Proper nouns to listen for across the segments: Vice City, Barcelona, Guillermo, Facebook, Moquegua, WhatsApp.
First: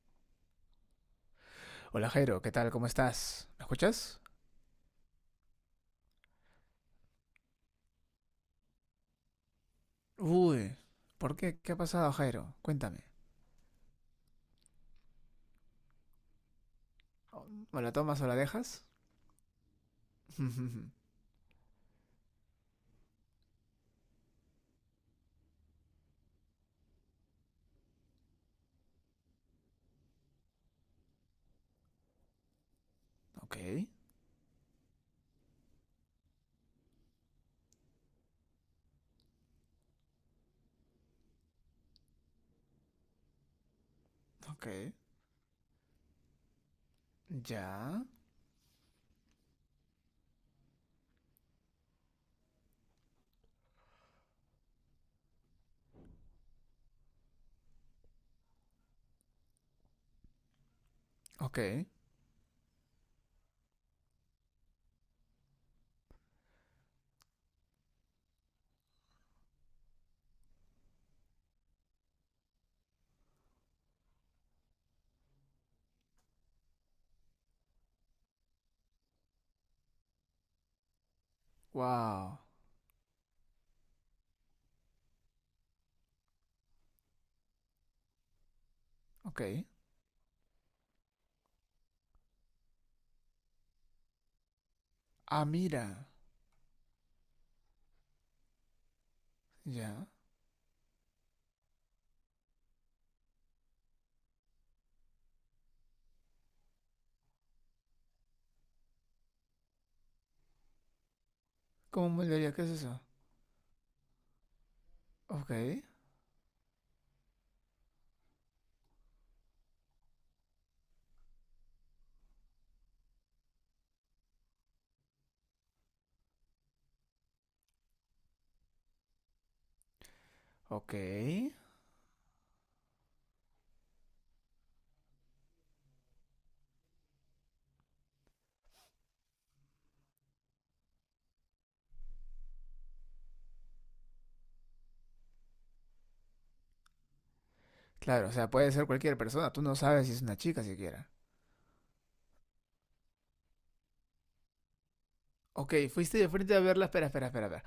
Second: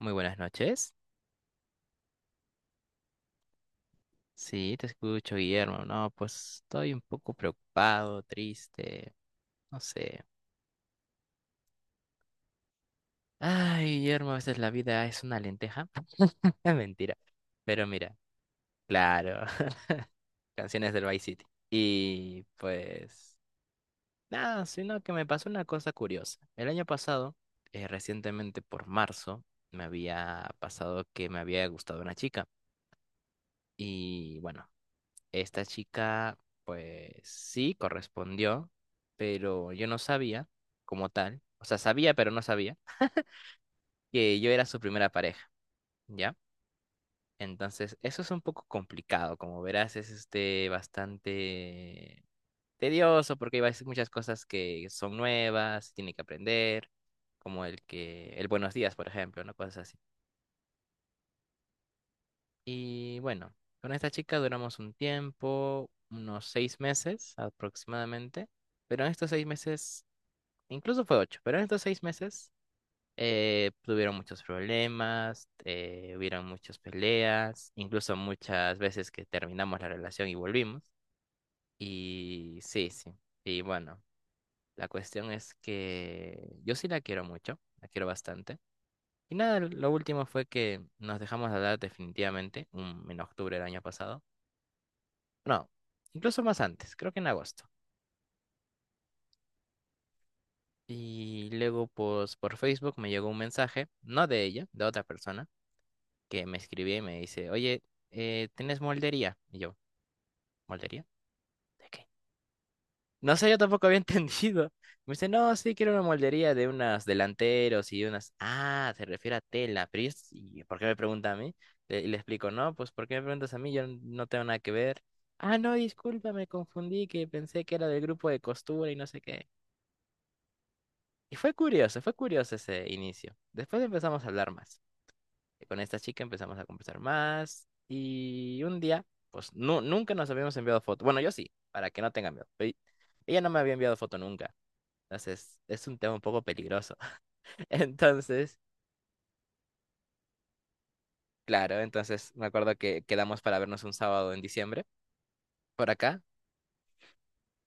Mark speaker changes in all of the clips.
Speaker 1: Muy buenas noches.
Speaker 2: Hola Jairo, ¿qué tal? ¿Cómo estás? ¿Me escuchas?
Speaker 1: Sí, te escucho, Guillermo. No, pues estoy un poco preocupado, triste, no sé.
Speaker 2: Uy, ¿por qué? ¿Qué ha pasado, Jairo? Cuéntame.
Speaker 1: Ay, Guillermo, a veces la vida es una lenteja. Mentira.
Speaker 2: ¿O
Speaker 1: Pero
Speaker 2: la
Speaker 1: mira,
Speaker 2: tomas o la dejas?
Speaker 1: claro, canciones del Vice City. Y pues, nada, sino que me pasó una cosa curiosa. El año pasado, recientemente por marzo, me había pasado que me había gustado una chica.
Speaker 2: Ok,
Speaker 1: Y bueno, esta chica sí correspondió, pero yo no sabía como tal, o sea, sabía pero no sabía que yo era
Speaker 2: ok.
Speaker 1: su primera pareja, ¿ya? Entonces,
Speaker 2: Ya.
Speaker 1: eso es un poco complicado, como verás, es este bastante tedioso porque hay veces muchas cosas que son nuevas, tiene que aprender, como el que el buenos días, por ejemplo, ¿no? Cosas así.
Speaker 2: Ok.
Speaker 1: Y bueno, con esta chica duramos un tiempo, unos seis meses aproximadamente. Pero en estos seis meses incluso fue ocho, pero en estos seis meses tuvieron muchos problemas, hubieron muchas peleas, incluso muchas veces que terminamos la relación y volvimos.
Speaker 2: Wow.
Speaker 1: Y sí, sí. Y bueno, la cuestión es que yo sí la quiero mucho, la quiero bastante. Y
Speaker 2: Ok.
Speaker 1: nada, lo último fue que nos dejamos de hablar definitivamente en octubre del año pasado.
Speaker 2: Ah,
Speaker 1: No,
Speaker 2: mira.
Speaker 1: incluso más antes, creo que en agosto.
Speaker 2: Ya.
Speaker 1: Y luego, pues, por Facebook me llegó un mensaje, no de ella, de otra persona que me escribía y me dice, oye, ¿tienes moldería? Y yo, ¿moldería? ¿De qué?
Speaker 2: ¿Cómo moldearía? ¿Qué es eso?
Speaker 1: No sé, yo tampoco había entendido. Me dice, no, sí,
Speaker 2: Ok.
Speaker 1: quiero una moldería de unos delanteros y unas... Ah, se refiere a tela, pero ¿y por qué me pregunta a mí? Y le explico, no, pues ¿por qué me preguntas a mí? Yo no tengo nada que ver. Ah, no, disculpa, me confundí, que pensé que era del grupo de costura y no sé qué.
Speaker 2: Ok.
Speaker 1: Y fue curioso ese inicio. Después empezamos a hablar más. Con esta chica empezamos a conversar más y un día, pues nunca nos habíamos enviado foto. Bueno, yo sí, para que no tengan miedo, pero ella no me había enviado foto nunca. Entonces, es un tema un poco peligroso.
Speaker 2: Claro, o sea,
Speaker 1: Entonces,
Speaker 2: puede ser cualquier persona. Tú no sabes si es una chica siquiera.
Speaker 1: claro, entonces me acuerdo que quedamos para vernos un sábado en diciembre
Speaker 2: Ok,
Speaker 1: por
Speaker 2: fuiste
Speaker 1: acá.
Speaker 2: de frente a verla. Espera, espera, espera, espera.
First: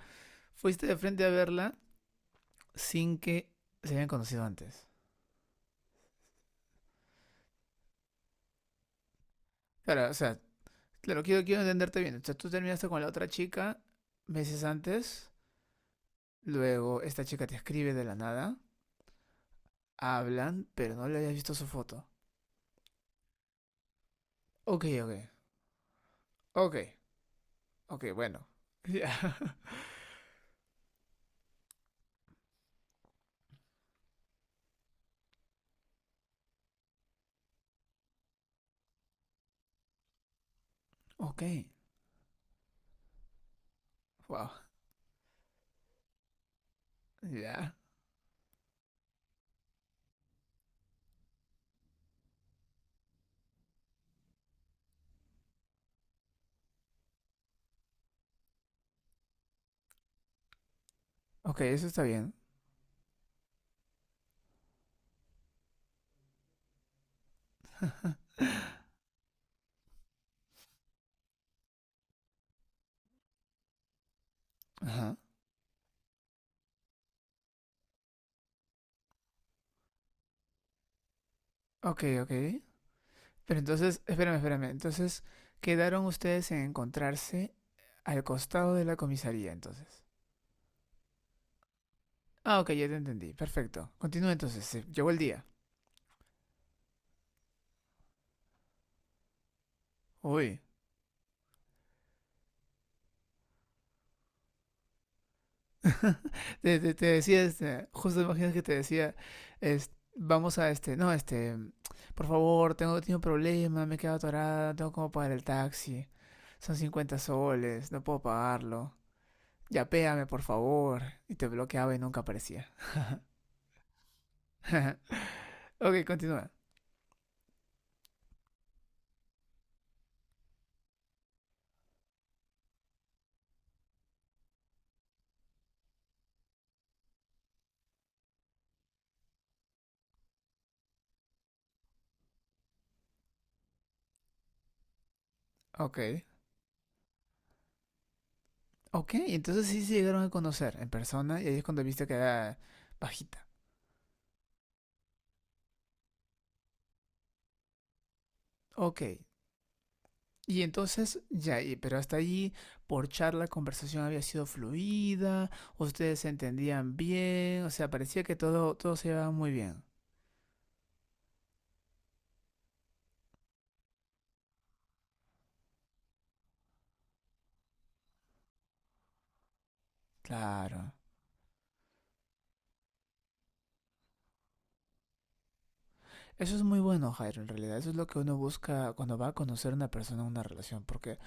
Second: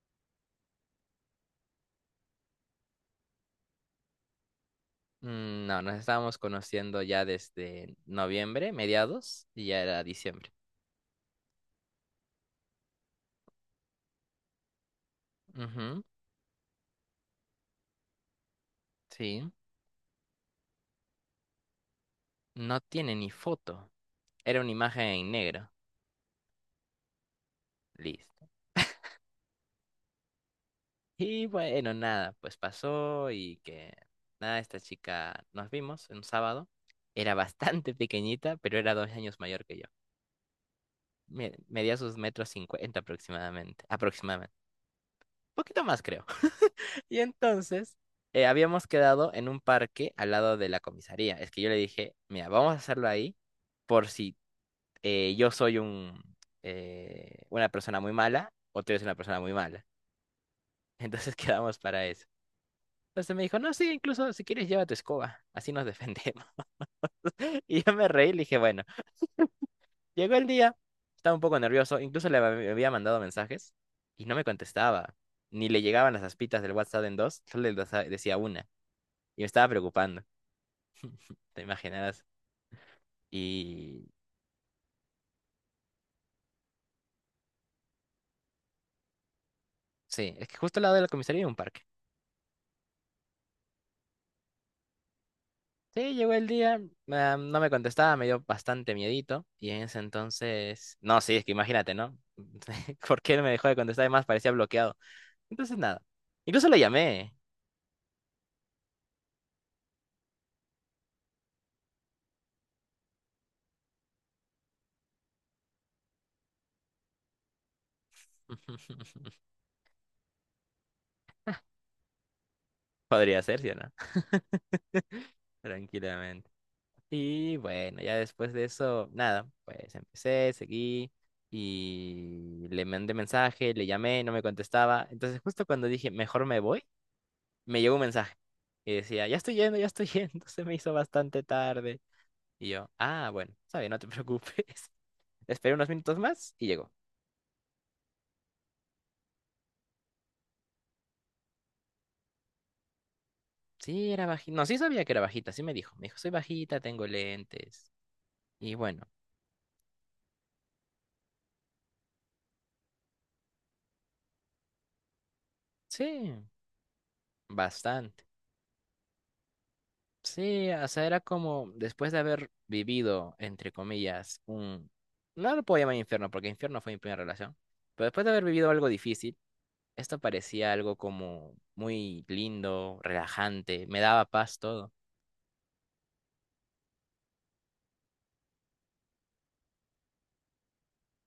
Speaker 2: Fuiste de frente a verla sin que se hayan conocido antes.
Speaker 1: Mm, no, nos estábamos conociendo ya desde noviembre, mediados, y ya era
Speaker 2: Claro, o sea,
Speaker 1: diciembre.
Speaker 2: claro, quiero, quiero entenderte bien. O sea, tú terminaste con la otra chica meses antes,
Speaker 1: Ujú,
Speaker 2: luego esta chica te escribe de la nada,
Speaker 1: sí.
Speaker 2: hablan, pero no le habías visto su foto.
Speaker 1: No tiene ni foto. Era una
Speaker 2: Ok,
Speaker 1: imagen
Speaker 2: ok,
Speaker 1: en negro.
Speaker 2: ok, ok, bueno.
Speaker 1: Listo.
Speaker 2: Ya.
Speaker 1: Y bueno, nada, pues pasó y que nada, esta chica nos vimos en un sábado. Era bastante pequeñita, pero era dos años mayor que yo.
Speaker 2: Ok,
Speaker 1: Medía sus metros cincuenta aproximadamente,
Speaker 2: wow,
Speaker 1: aproximadamente. Poquito más, creo. Y
Speaker 2: ya.
Speaker 1: entonces habíamos quedado en un parque al lado de la comisaría. Es que yo le dije, mira, vamos a hacerlo ahí por si eh, yo soy un, una persona muy mala o tú eres una persona muy mala. Entonces
Speaker 2: Ok,
Speaker 1: quedamos
Speaker 2: eso está
Speaker 1: para eso.
Speaker 2: bien.
Speaker 1: Entonces me dijo, no, sí, incluso si quieres lleva tu escoba, así nos defendemos. Y yo me reí y le dije, bueno, llegó el día, estaba un poco nervioso, incluso había mandado mensajes y no me contestaba,
Speaker 2: Ajá.
Speaker 1: ni le llegaban las aspitas del WhatsApp en dos, solo decía una, y me estaba preocupando, te
Speaker 2: Ok,
Speaker 1: imaginarás.
Speaker 2: ok. Pero entonces,
Speaker 1: Y
Speaker 2: espérame, espérame. Entonces, quedaron ustedes en encontrarse al costado de la comisaría, entonces.
Speaker 1: sí, es que justo al lado de la comisaría hay un parque.
Speaker 2: Ah, ok, ya te entendí. Perfecto. Continúa entonces. Se llegó el día.
Speaker 1: Sí, llegó el día, ah, no me contestaba, me dio bastante miedito, y en ese
Speaker 2: Uy,
Speaker 1: entonces, no, sí, es que imagínate, ¿no? ¿Por qué no me dejó de contestar? Además, parecía bloqueado. Entonces nada. Incluso la
Speaker 2: te, te, te
Speaker 1: llamé.
Speaker 2: decía, este, justo imaginas que te decía, es, vamos a este, no, este, por favor, tengo, tengo un problema, me he quedado atorada, no tengo como pagar el taxi, son 50 soles, no puedo pagarlo, ya péame por favor, y te bloqueaba y nunca aparecía.
Speaker 1: Podría ser, ¿sí o no?
Speaker 2: Ok,
Speaker 1: Tranquilamente.
Speaker 2: continúa.
Speaker 1: Y bueno, ya después de eso, nada, pues empecé, seguí y le mandé mensaje, le llamé, no me contestaba. Entonces justo cuando dije, mejor me voy, me llegó un mensaje que decía, ya estoy yendo, se me hizo bastante tarde. Y yo, ah, bueno, está bien, no te preocupes. Esperé unos minutos
Speaker 2: Ok.
Speaker 1: más y llegó.
Speaker 2: Ok, entonces sí se llegaron a conocer en persona y ahí es cuando viste que era bajita.
Speaker 1: Sí, era bajita. No, sí sabía que era bajita, sí me dijo. Me dijo, soy bajita, tengo lentes. Y
Speaker 2: Ok,
Speaker 1: bueno.
Speaker 2: y entonces, ya, pero hasta allí, por charla, la conversación había sido fluida, ustedes se
Speaker 1: Sí,
Speaker 2: entendían bien, o sea,
Speaker 1: bastante.
Speaker 2: parecía que todo, todo se llevaba muy bien.
Speaker 1: Sí, o sea, era como después de haber vivido, entre comillas, un... No lo puedo llamar infierno, porque infierno fue mi primera relación. Pero después de haber vivido algo difícil, esto parecía
Speaker 2: Claro.
Speaker 1: algo como muy lindo, relajante, me daba paz todo.
Speaker 2: Eso es muy bueno, Jairo, en realidad. Eso es lo que uno busca cuando va a conocer a una persona en una relación, porque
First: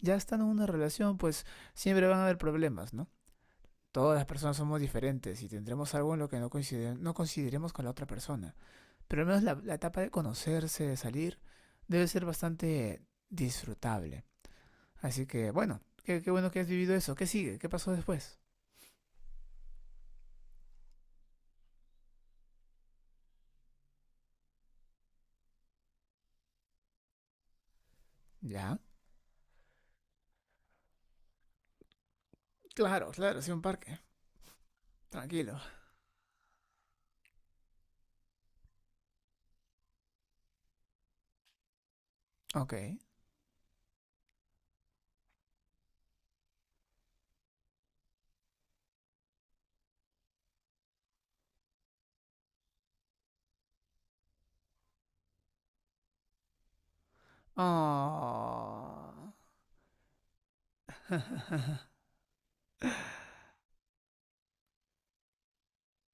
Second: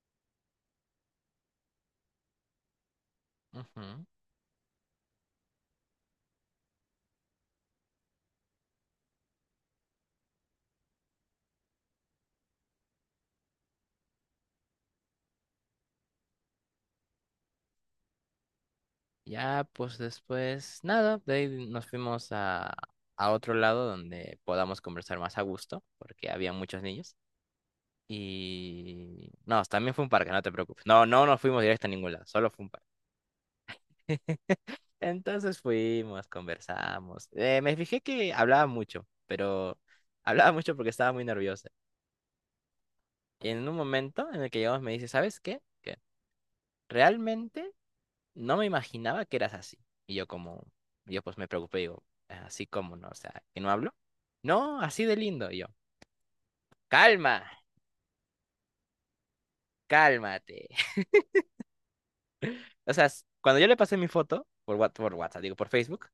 Speaker 2: ya estando en una relación, pues siempre van a haber problemas, ¿no?
Speaker 1: Ujú.
Speaker 2: Todas las personas somos diferentes y tendremos algo en lo que no, coincide, no coincidiremos con la otra persona. Pero al menos la etapa de conocerse, de salir, debe ser bastante disfrutable. Así que, bueno, qué, qué bueno que has vivido eso. ¿Qué sigue? ¿Qué pasó después?
Speaker 1: Ya, pues después, nada, de ahí nos fuimos a otro lado donde podamos conversar más a gusto, porque había muchos niños.
Speaker 2: ¿Ya?
Speaker 1: Y... no, también fue un parque, no te preocupes. No, no nos fuimos directo a ningún lado, solo fue un parque.
Speaker 2: Claro, claro, sí, un parque.
Speaker 1: Entonces
Speaker 2: Tranquilo.
Speaker 1: fuimos, conversamos. Me fijé que hablaba mucho, pero hablaba mucho porque estaba muy nerviosa.
Speaker 2: Ok.
Speaker 1: Y en un momento en el que llegamos me dice, ¿sabes qué? Que realmente no me imaginaba que eras así. Y yo como, yo pues me preocupé, digo, así como no, o sea, que no hablo. No, así de lindo. Y yo, calma,
Speaker 2: Oh.
Speaker 1: cálmate. O sea, cuando yo le pasé mi foto por, por WhatsApp, digo, por Facebook,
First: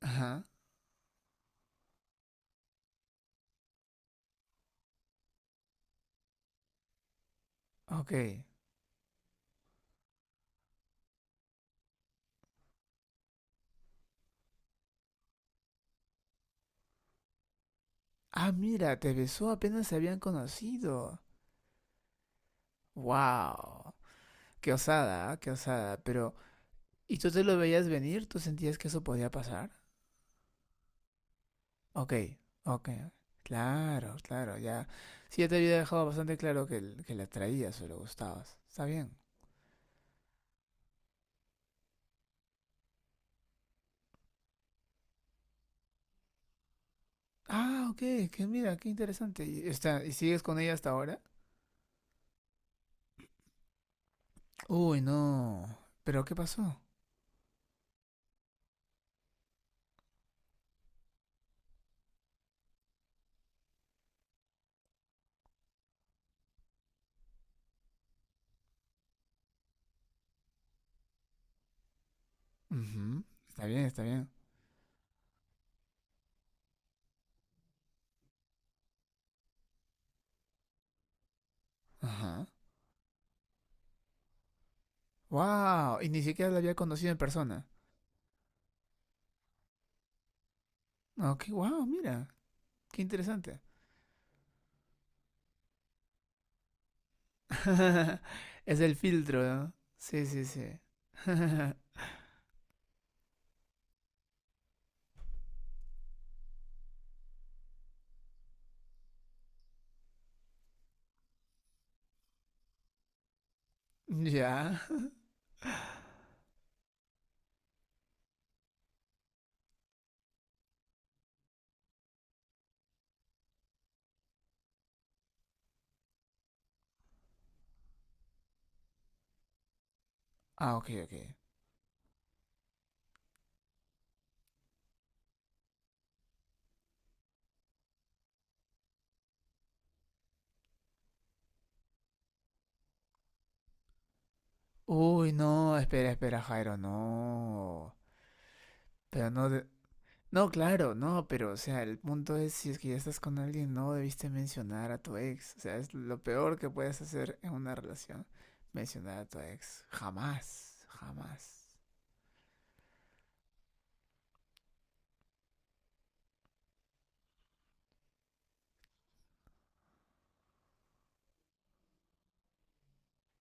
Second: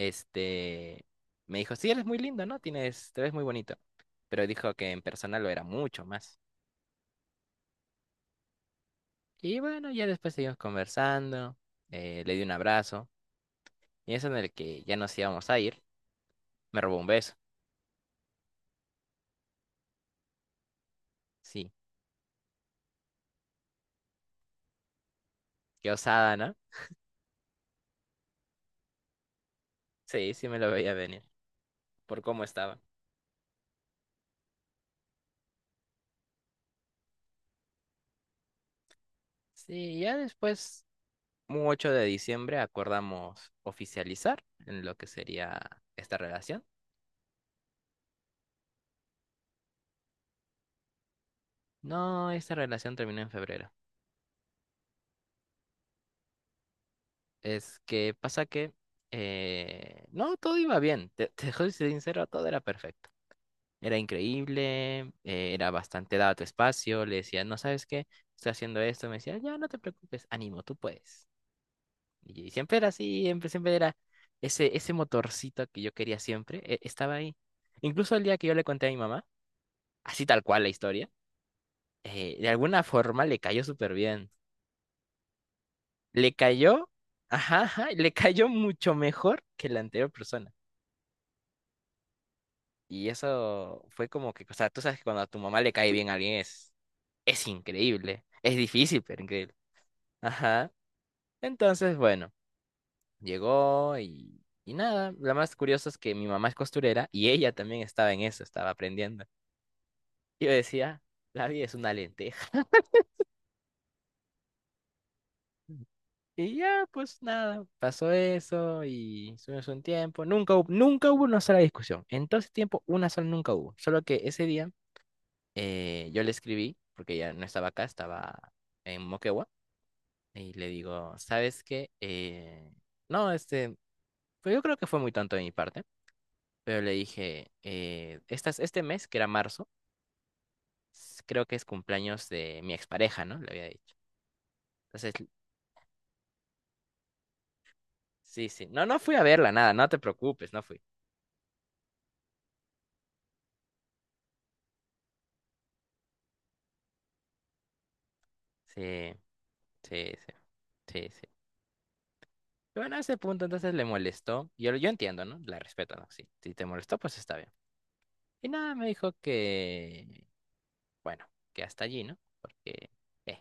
Speaker 2: Ajá.
Speaker 1: me dijo, sí, eres muy lindo, ¿no? Tienes, te ves muy bonito. Pero dijo que en persona lo era mucho más.
Speaker 2: Ok.
Speaker 1: Y bueno, ya después seguimos conversando, le di un abrazo, y eso en el que ya nos íbamos a ir, me robó un beso.
Speaker 2: Ah, mira, te besó apenas se habían conocido.
Speaker 1: Sí,
Speaker 2: Wow. Qué osada, ¿ah? Qué
Speaker 1: qué
Speaker 2: osada. Pero,
Speaker 1: osada, ¿no?
Speaker 2: ¿y tú te lo veías venir? ¿Tú sentías que eso podía pasar?
Speaker 1: Sí, sí me lo veía venir,
Speaker 2: Ok,
Speaker 1: por cómo estaba.
Speaker 2: ok. Claro, claro, ya. Sí, ya te había dejado bastante claro que la traías o le gustabas. Está bien.
Speaker 1: Sí, ya después, un 8 de diciembre, acordamos oficializar en lo que sería esta relación.
Speaker 2: Ah, ok, que mira, qué interesante. Y, está, ¿y sigues con ella hasta ahora?
Speaker 1: No, esta relación terminó en febrero.
Speaker 2: Uy, no. ¿Pero qué pasó?
Speaker 1: Es que pasa que... no, todo iba bien. Te soy sincero, todo era perfecto. Era increíble, era bastante dado tu espacio. Le decía, no sabes qué, estoy haciendo esto. Me decía, ya, no te preocupes, ánimo, tú puedes. Y siempre era así,
Speaker 2: Ujú,
Speaker 1: siempre,
Speaker 2: está
Speaker 1: siempre
Speaker 2: bien,
Speaker 1: era
Speaker 2: está bien.
Speaker 1: ese, ese motorcito que yo quería siempre, estaba ahí. Incluso el día que yo le conté a mi mamá, así tal cual la historia,
Speaker 2: Ajá.
Speaker 1: de alguna forma le cayó súper bien.
Speaker 2: Wow, y ni
Speaker 1: Le
Speaker 2: siquiera la había
Speaker 1: cayó,
Speaker 2: conocido en
Speaker 1: ajá,
Speaker 2: persona.
Speaker 1: ajá, le cayó mucho mejor que la anterior persona.
Speaker 2: Ok, wow, mira, qué
Speaker 1: Y
Speaker 2: interesante.
Speaker 1: eso fue como que, o sea, tú sabes que cuando a tu mamá le cae bien a alguien es increíble. Es
Speaker 2: Es el
Speaker 1: difícil, pero
Speaker 2: filtro,
Speaker 1: increíble.
Speaker 2: ¿no? Sí, sí, sí.
Speaker 1: Ajá. Entonces, bueno, llegó y nada. Lo más curioso es que mi mamá es costurera y ella también estaba en eso, estaba aprendiendo. Y yo decía, la vida es una lenteja.
Speaker 2: Ya.
Speaker 1: Y ya, pues nada, pasó eso y estuvimos un tiempo. Nunca hubo, nunca hubo una sola discusión. En todo ese tiempo, una sola nunca hubo. Solo que ese día yo le escribí, porque ya no estaba acá, estaba en Moquegua, y le
Speaker 2: Ah, ok,
Speaker 1: digo,
Speaker 2: ok.
Speaker 1: ¿sabes qué? No, este, pues yo creo que fue muy tonto de mi parte, pero le dije, estas, este mes, que era marzo, creo que es cumpleaños de mi expareja, ¿no? Le había dicho. Entonces,
Speaker 2: Uy, no, espera, espera, Jairo, no.
Speaker 1: sí, sí. No, no fui a
Speaker 2: Pero no,
Speaker 1: verla,
Speaker 2: de-
Speaker 1: nada, no te
Speaker 2: No,
Speaker 1: preocupes, no fui.
Speaker 2: claro, no, pero o sea, el punto es si es que ya estás con alguien, no debiste mencionar a tu ex. O sea, es lo peor que puedes hacer en una relación,
Speaker 1: Sí.
Speaker 2: mencionar a tu ex.
Speaker 1: Sí,
Speaker 2: Jamás,
Speaker 1: sí, sí, sí.
Speaker 2: jamás.
Speaker 1: Bueno, a ese punto entonces le molestó. Yo entiendo, ¿no? La respeto, ¿no? Sí, si te molestó, pues está bien. Y nada, me dijo que, bueno, que hasta allí, ¿no? Porque, eh,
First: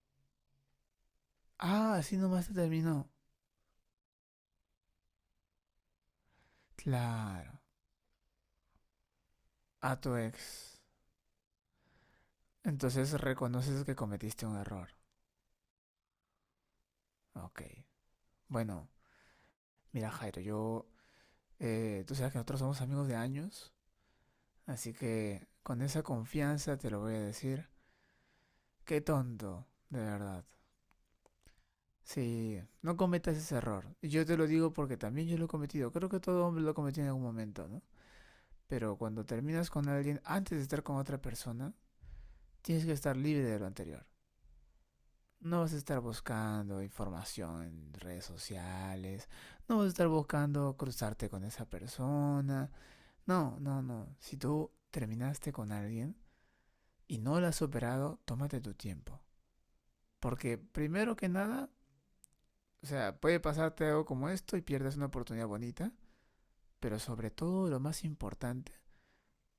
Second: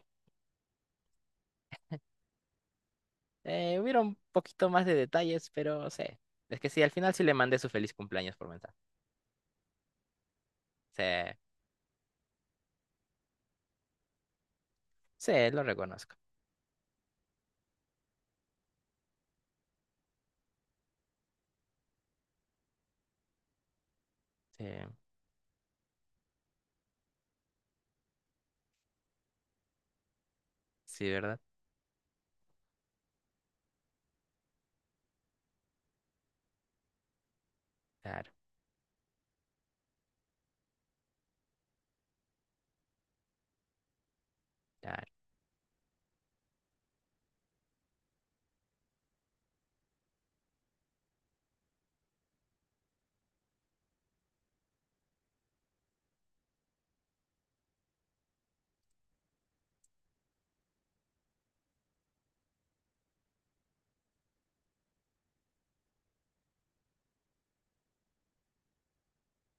Speaker 2: Ah, así nomás te terminó.
Speaker 1: hubiera un poquito más de detalles, pero sé. Es que sí, al final sí le mandé
Speaker 2: Claro,
Speaker 1: su feliz cumpleaños por mensaje.
Speaker 2: a tu ex.
Speaker 1: Sí,
Speaker 2: Entonces reconoces que cometiste un error.
Speaker 1: sí, lo reconozco.
Speaker 2: Ok. Bueno, mira Jairo, yo, tú sabes que nosotros somos amigos de años,
Speaker 1: Sí,
Speaker 2: así que con esa confianza te lo voy a decir. Qué tonto, de verdad.
Speaker 1: sí, ¿verdad?
Speaker 2: Sí, no cometas ese error. Y yo te lo digo porque también yo lo he cometido. Creo que todo hombre lo ha cometido en algún momento, ¿no?
Speaker 1: Claro,
Speaker 2: Pero cuando terminas con alguien antes de estar con otra persona, tienes que estar libre de lo anterior.
Speaker 1: claro.
Speaker 2: No vas a estar buscando información en redes sociales, no vas a estar buscando cruzarte con esa persona. No, no, no. Si tú terminaste con alguien y no lo has superado, tómate tu tiempo. Porque primero que nada, o sea, puede pasarte algo como esto y pierdes una oportunidad bonita. Pero sobre todo lo más importante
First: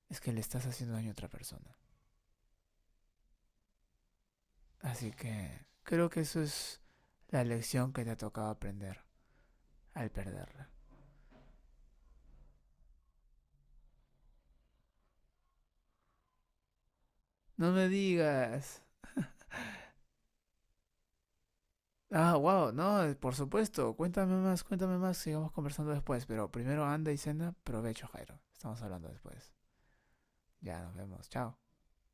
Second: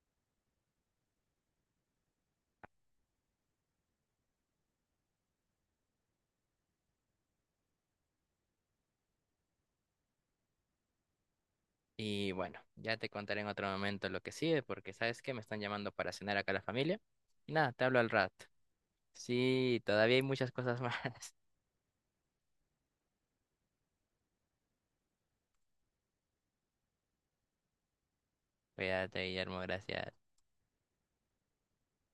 Speaker 2: es que le estás haciendo daño a otra persona. Así que creo que eso es la lección que te ha tocado aprender al perderla.
Speaker 1: Y bueno, ya te contaré en otro momento lo que sigue, porque sabes que me están llamando para cenar acá la familia. Y
Speaker 2: No
Speaker 1: nada, te
Speaker 2: me
Speaker 1: hablo al rato.
Speaker 2: digas.
Speaker 1: Sí, todavía hay muchas cosas más.
Speaker 2: Ah, wow, no, por supuesto. Cuéntame más, sigamos conversando después. Pero primero anda y cena, provecho, Jairo. Estamos hablando
Speaker 1: Cuídate,
Speaker 2: después.
Speaker 1: Guillermo, gracias.
Speaker 2: Ya nos vemos, chao.